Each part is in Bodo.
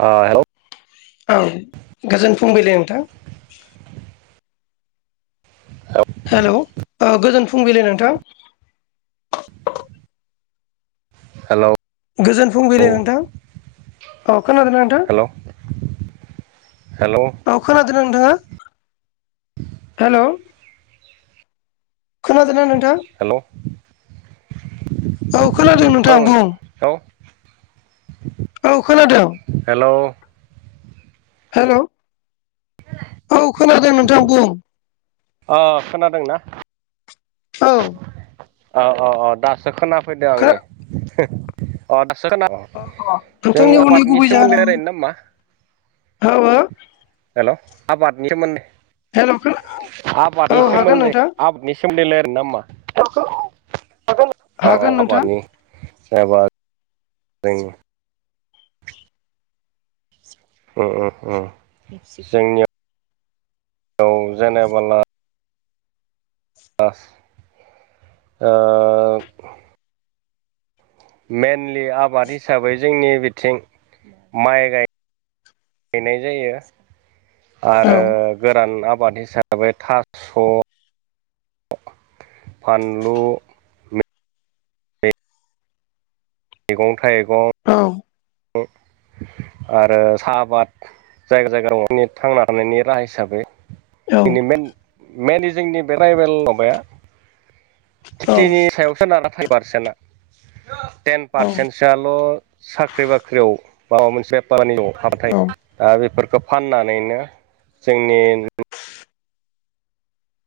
ओ हेलौ औ गोजोन फुंबिल नोंथां। औ हेलौ गोजोन फुंबिलि नोंथां। हेलौ गोजोन फुंबिलि नोंथां औ खोनादों ना हेलौ हेलौ नोंथां? खोनादोंनो नोंथाङा हेलौ खोनादों ना नोंथां? हेलौ औ खोनादों नोंथां बुं। खौ औ खोनादों। हेलौ। हेल' औ खोनादों नोंथां बुं। अ खोनादोंना? औ औ औ औ दासो खोनाफैदों आं खो नै। अ दासो खोनाब अ अ जों नोंथांनि हरनाय आबादनि गुबै जाहोना सोमोन्दै मा? रायज्लनो नामा? औ ओ हेलौ आबादनि सोमोन्दै हेलौ खोना आबादनि औ हागोन सोमोन्दै नोंथां आबाद बेसिम देलाय आरो मा औ औ हागोन नोंथां आबादनि जेनबा जों ओम ओम जोंनियाव जेनेबोला बास ओं मइेनलि आबाद हिसाबै जोंनि बिथिं माइ गाय होनाय जायो औ आरो गोरान आबाद हिसाबै थास' फान लु मैगं थाइगं औ अ आरो साहा आबाद जायगा जायगा दंङ थांना थानायनि राहा हिसाबै औ जोंनि मेनलि जोंनि बे ट्राइबेल माबाया औ फिफ्टिनि सायावसो नाना फाइभ पारसेन्टआ टेन औ पारसेन्टसोआल' फाख्रि बाख्रियाव माबा मोनसे बारानि हाबाथाय औ ओ बेफोरखौ फाननानैनो जोंनि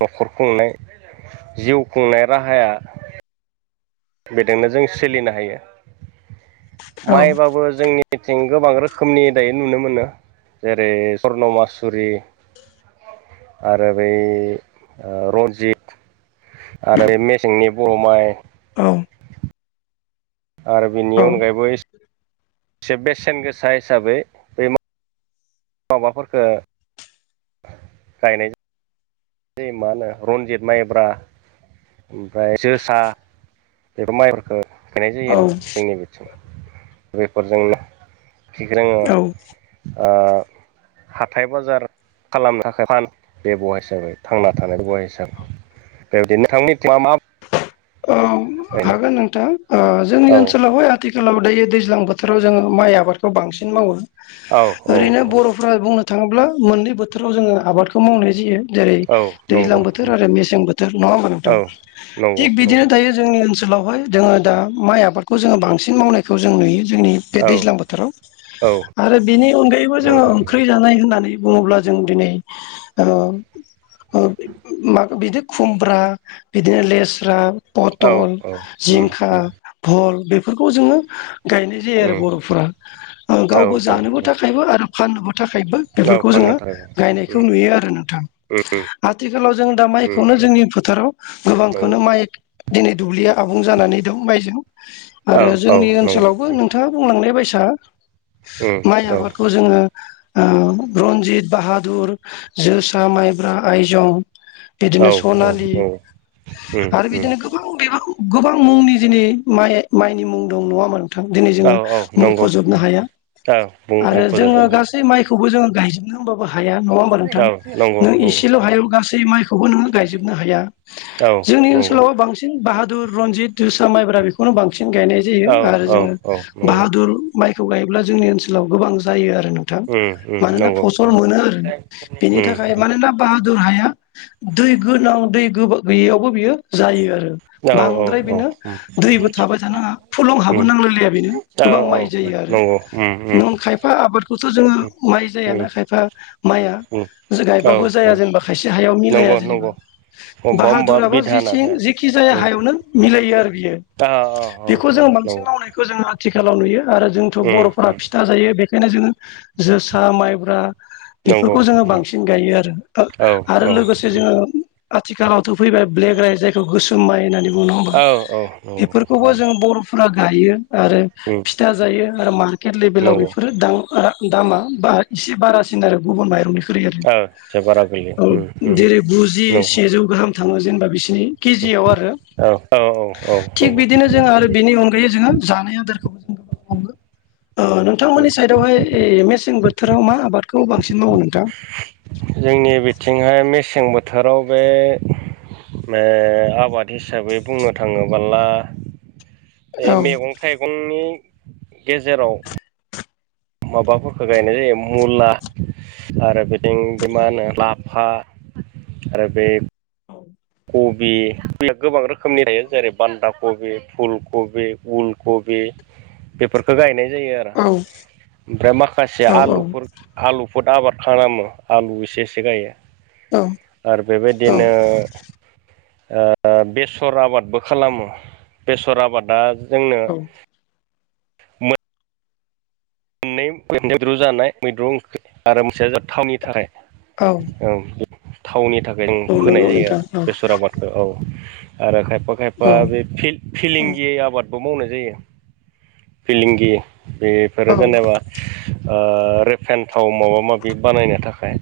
न'खर खुंनाय जिउ खुंनाय राहाया बेदोंनो जों सोलिनो हायो औ माइबाबो जोंनि निथिं गोबां रोखोमनि दायो नुनो मोनो जेरै स्वर्नमासुरि आरो बै ओ रन्जित आरो मेसेंनि बर' माइ, औ। आरो बिनि अनगायैबो एसे बेसेन गोसा हिसाबै माबाफोरफोरखो गायनाय ओ मा होनो रन्जित माइब्रा ओमफ्राय जोसा बेफोर माइफोरखौ गायनाय जायो औ आरो जोंनि बिथिं बेफोरजोंनो कि जोंङो औ ओ हाथाय बाजार खालामनो थाखाय फान बेब'या हिसाबै थांना थानाय बबे हिसाब बेबायदि नोंथांनि मा मा औ गायनो हागोन नोंथां ओ जोंनि औ ओनसोलावहाय आथिखालाव दायो दैज्लां बोथ बोथोराव जोंङो माइ आबादखौ बांसिन मावो। औ औ ओरैनो औ बर' फोर बुंनो थांङोब्ला मोननै बोथोराव जोंङो आबादखौ मावनाय जायो। जेरै औ दैज्लां नंगौ बोथोर उम आरो मेसें बोथोर नंङा हबा औ नोंथां नंगौ थिग बिदिनो नंगौ दायो जोंनि ओनसोलावहाय जोंङो दा माइ आबादखौ जोंङो बांसिन मावनायखौ जों नुयो जोंनि बे औ दैज्लां बोथोराव औ आरो बेनि अनगायैबो जोंङो नंगौ ओंख्रि जानाय होननानै बुंङोब्ला जों दिनै ओ ओ मा बिदि खुमब्रा बिदिनो लेस्रा औ पथल औ उम जिंखा उम भल बेफोरखौ जोंङो गायनाय बि आरो उम बर'फोरा औ गावबो औ जानोबो थाखायबो आरो फाननोबो थाखायबो औ बेफोरखौ जोंङो फाननो थाखाय उम गायनायखौ नुयो आरो नोंथां। उम आथिखालाव जों दा उम माइखौनो उम जोंनि फोथाराव नंगौ गोबांखौनो माइ दिनै दुब्लिया आबुं जानानै दं माइजों औ आरो औ जोंनि नंगौ ओनसोलावबो नों उम नोंथांङा बुंलांनाय बायसा उम माइ औ नंगौ उम औ आबादखौ जोंङो ओ रन्जित, बाहादुर जोसा, माइब्रा, आइजं, औ बिदिनो स'नालि आरो बिदिनो गोबां बेबा गोबां मुंनि दिनै माइ माइनि मुं दं नङा थां दिनै जोंङो नंगौ मुंखजोबनो उम हाया औ बुं आरो जोंङो मख'जोबनो गासै माइखौबो जोंङो गायजा नों हबाबो हाया नंङा होमबा नोंथां औ नंगौ नों नंगौ एसेल' उम हायाव गासै माइखौबो नोंङो गायजोबनो हाया औ जोंनि नंगौ ओनसोलाव बांसिन बाहादुर, रनजित जोसा, माइब्रा बेखौनो बांसिन गायनाय जायो औ आरो औ जोंङो औ। नंगौ बाहादुर माइखौ गायोब्ला जोंनि ओनसोलाव गोबां जायो आरो थां उम उम मानोना नंगौ फसल नंगौ मोनो आरो बेनि उम थाखाय मानोना बाहादुर हाया दै गोनां दै गैयैयावबो बियो जायो आरो। औ बांद्राय बेनो उम दैबो थाबाय थानांङा फुलं हाबो नांलायलाया बेनो औ गोबां औ माइ जायो आरो। नंगौ उम उम नों खायफा आबादखौथ' जोंङो माइ उम जायाना खायफा माइआ उम औ गायबाबो जाया औ जेनेबा खायसे हायाव मिलाया नंगौ जेनेबा नंगौ अबेबा अबेबा बाहादुराबा जि बिधाना जाया जेखि जाया उम हायावनो मिलायो आरो बियो। औ औ औ बेखौ जों औ बांसिन नंगौ मावनायखौ जों आथिखालाव नुयो आरो जोंथ' उम बर'फोरा उम फिथा जायो बे बेखायनो जों जोसा माइब्रा नंगौ बेफोरखौ जोङो उम बांसिन गायो आरो औ आरो औ लोगोसे उम जोङो आथिखालावथ' फैबाय ब्लेक राइस जायखौ गोसोम माइ होननानै बुंङो होबा औ औ नंगौ बेफोरखौबो उम जों बर' फा गायो आरो उम फिथा जायो आरो मार्केट लेभेलाव नंगौ ओ बेफोरो दां दामा ब एसे बारासिन आरो गुबुन माइरंनिफ्राय। आरो एसे बारा गोलैयो औ उम उम जेरै गुजि नंगौ सेजौ गाहाम थाङो जेनेबा बिसनि केजियाव आरो औ औ औ औ थिख नंगौ बिदिनो जों आरो बिनि अनगायै जोङो जानाय आदारखौबो जों गोबां मावो नोंथांमोननि उम साइदआवहाय ए मेसें बोथोराव मा आबादखौ बांसिन मावो नोंथां। जोंनि बिथिंहाय मेसें बोथोराव बे आबाद हिसाबै बुंनो थाङोबोला औ मैगं थाइगंनि गेजेराव। माबाफोरखौ गायनाय जायो मुला आरो बिदिं बे औ मा होनो लाफा आरो बे औ। कबि कबिया गोबां रोखोमनि लायो जेरै बान्दा कबि फुल कबि उलकबि। बेफोरखौ गायनाय जायो आरो औ ओमफ्राय माखासे आलुफोर। आलुफोर आबाद खालामो आलु एसे एसे गायो। औ आरो औ बेबायदिनो ओ बेसर आबादबो खालामो बेसर आबादा जोंनो औ मोन मोननै मैद्रु जानाय मैद्रु ओंख्रि आरो मोनसेया थावनि थाखाय। औ। थावनि थाखाय जों फोनाय नंगौ जायो नोंथां आरो औ बेसर आबाद। औ आरो खायफा खायफा बे औ फिलिंगियै आबाद बो मावनाय जायो फिलिंगि बेफोरो जेनेबा ओ रेफेन थाव माबा माबि बानायनो थाख थाखाय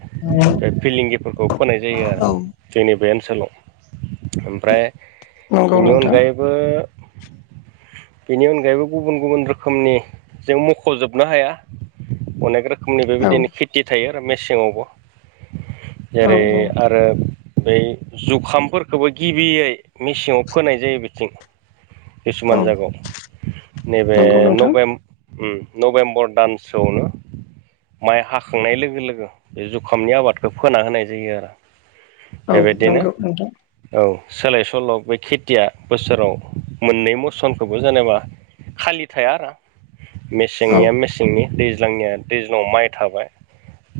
बे फिलंगिफोरखौ फोनाय जायो औ आरो जोंनि बे ओनसोलाव। ओमफ्राय नंगौ बेनि नोंथां अनगायै [unintelligible] बेनि अनगायैबो गुब गुबुन रोखोमनि जों म जोबनो हाया अनेक रोखोमनि बेबायदिनो औ खिथि [inaudible] थायो आरो मेसेङावबो औ जेरै आर ओ बै जुखामफोरखौबो गिबियै मेसेङाव फोनाय जायो बिथिं। किसुमान जागायाव नैबे नंगौ नोंथां नभेम नभेम्बर दानसोआवनो। माइ हाखांनाय लोगो लोगो बे जुखामनि आबादखौ फोना होनाय जायो आरो। औ बेबायदिनो नंगौ नोंथां औ सोलाय सोल' बे खेथिया बोसोराव मोननै मसनखौबो जेनेबा खालि थाया आरो। औ मेसेंनिया मेसेंनि दैज्लांनिया दैज्लां माइ थाबाय।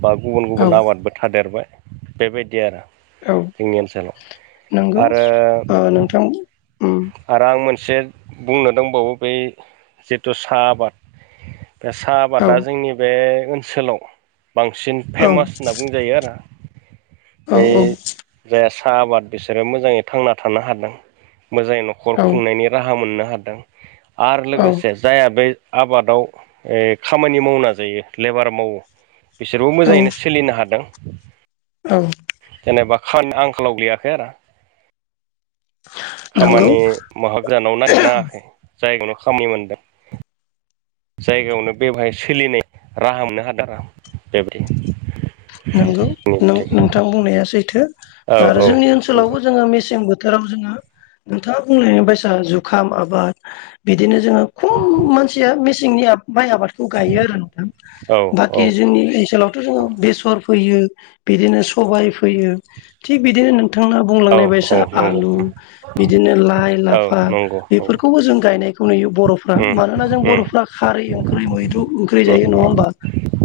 बा गुबुन औ गुबुन आबादबो थादेरबाय बेबायदि आरो। औ जोंनि ओनसोलाव नंगौ आरो ओ नोंथां उम। आरो आं मोनसे बुंनो दंबावो बै जिथु साहा आबाद बे साहा औ आबादा जोंनि बे ओनसोलाव बांसिन। औ फेमास होनना बुंजायो आरो औ बै जाय साहा आबाद बिसोरो मोजाङै थांना थानो हादों मोजाङै न'खर औ खुंनायनि राहा मोननो हादों आरो लोगोसे औ जायहा बे आबादाव खामानि मावना जायो लेबार मावो बिसोरबो औ मोजाङैनो सोलिनो हादों। औ जेनेबा आंखालाव गैयाखै आरो नंगौ खामानि माबा गोजानाव नागिरनााङाखै जायगायावनो खामानि मोनदों। जायगायावनो बे बहाय सोलिनाय राहा मोननो हादों बेबायदि नोंगौ नों नोंथां बुंनाया सैथो। औ आरो औ जोंनि नंगौ ओनसोलावबो जोङो मेसें बोथोराव जोङो नोंथाङा बुंनायनि बायसा जुखाम आबाद बिदिनो जोङो खम मानसिया मेसिंनि माइ आबाद खौ गायो आरोना नोंथां औ बाखि औ जोंनि ओनसोलावथ' जोङो बेसर फोयो बिदिनो सबायाइ फैयो थिग बिदिनो नोंथां ना औ बुंलांनाय औ बायसा नंगौ आलु बिदिनो लाइ औ लाफा नंगौ औ बेफोरखौबो जों गायनाय खौ नुयो बर'फ्रा उम मानोना जों उम बर'फ्रा खारै ओंखै मैद्रु ख्रै उम जायो नङा होमबा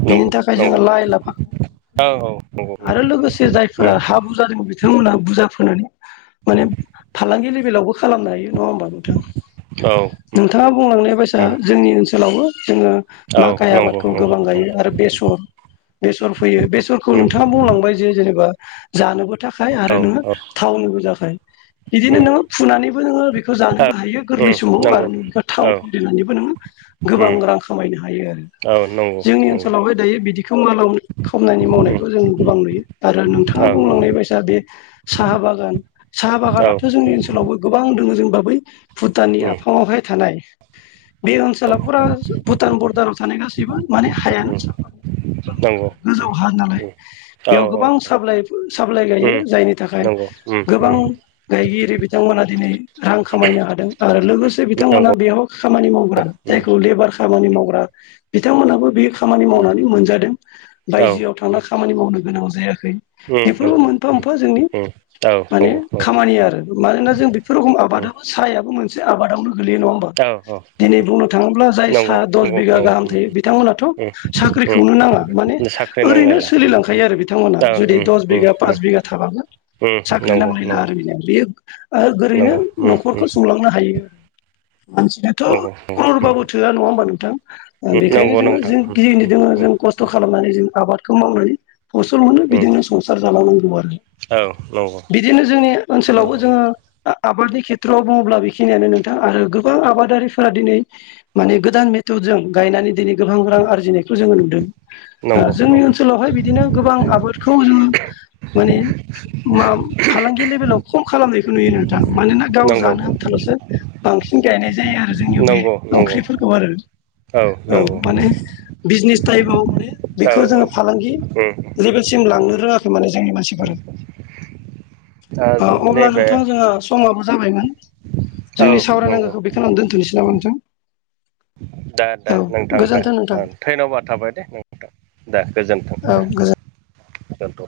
बिनि नंगौ थाखाय नंगौ जोङो लाइ लाफा औ औ नंगौ आरो लोगोसे जायफोरा उम हाबु जादों बिथांमोना बुरजा फोनानै माने फालांगि लेभेलावबो खालामनो हायो नङा होमबा नोंथां? औ नों थाङा बुंलांनाय बायस उम जोंनि ओनसोलावबो जोङो औ माखाइ नंगौ आबादखौ नंगौ गोबां औ गायो आरो बेसर बेसर फैयो बेसरखौ उम नोंथाङा बुंलां बाय जे जेनेबा जानोबो थाखाय औ आरो नोङो थावनोबो थाखाय। बिदिनो उम नोङो फुनानैबो नोङो बेखौ औ जानोबो हायो गोरलै उम समाव नंगौ आरो बेखौ थाव औ उम फेलिनानैबो नोङो गोबां रां खामायनो हायो आरो। औ नंगौ उम औ उम औ उम नंगौ उम औ औ नंगौ जोंनि नंगौ ओनसोलावहाय दायो बिदिखौ मालाव खामनायनि मावनायखौ जों गोबां नुयो आरो नोंथाङा बुंलांनाय बायसा बे साहा बागान साहा बागानाथ' जोंनि ओनसोल सोलावबो गोबां दङ जों ब बै भुटाननि आफाङावहाय थानाय बे ओनसोलााव फुरा भुटान बरदाराव थानाय गासैबो माने हायानो साफा [unintelligible] बेयाव गोबां साइ साप्लइ गायो जायनि थाखाय गोबां गायगिरि बिथांमोना दिनै रां खामायनो हादों। ओ लोगोसे बिथांमोना बेयाव खामानि मावग्रा जायखौ लेबार खामानि मावग्रा बिथांमोनाबो बे खामानि मावनानै मोनजादों। बायजोआव थांना खामानि मावनो गोनां जायाखै बेफोरबो मोनफा मोनफा जोंनि औ माने औ खामानि आरो मानोना जों बेफोर रोखोम आबादाबो साहायाबो मोनसे आबादावनो गोलैयो नङा होमबा औ दिनै बुंनो थाङोब्ला जाय नंगौ साहा दस नंगौ बिगा नंगौ गाहाम उम थायो बिथांमोनाथ' साख्रिखौनो नाङा माने उम साख्रि ओरैनो नांलायला उम उम सोलिलांखायो आरो बिथांमोना औ जुदि उम दस उम बिघा उम पास बिघा थाबाबो उम साख्रि नंगौ नांलायला नंगौ आरो बेनो बेयो ओरैनो नंगौ उम न'खरखौ उम स नोहायो हानसि थ' नंगौ क्ररबाबो उम थोआ नङा होमबा नोंथां बेखायनो नंगौ जोङो नोंथां जों उम गिदिं गि दोङ जों खस्थ' उम खस्थ' खालामनानै जों आबादखौ मावनानै फसल मोनो बिदिनो संसार जालांनांगौ आरो। उम औ नंगौ बिदिनो जोंनि ओनसोलावबो जोङो आबादनि खेथ्रआव बुङोब्ला बेखिनियानो नोंथां आरो गोबां आबादारिफोरा दिनै माने गोदान मेथदजों गायनानै दिनै गोबां रां आरजिनायखौ जों नुदों। नंगौ ओ नंगौ जोंनि ओनसोलावहाय बिदिनो गोबां आबादखौ जोङो माने मा फालांगि लेभेलाव खम खालामनायखौ नुयो नोंथां मानोना गाव जानो आनथाल'सो बांसिन गायनाय जायो। आरो जोंनियाव बे नंगौ नंगौ ओंख्रिफोरखौ आरो औ माने बिजनेस टाइमाव माने औ बेखौ जोङो फालांगि उम लेभेलसिम लांनो रोङाखै माने जोंनि मानसिफोरा दा अब्ला नैबे नोंथाङा जोंहा समाबो जाबायमोन औ जोंनि नंगौ सावरायनांगौखौ बे खालामदों दोनथनोसै नामा नोंथां दे दे औ नोंथां दे गोजोन्थों नोंथां ओं धैन्य'बाद थाबाय दे नोंथां दे गोजोन्थों औ दे द गोजोन गोजोनथ'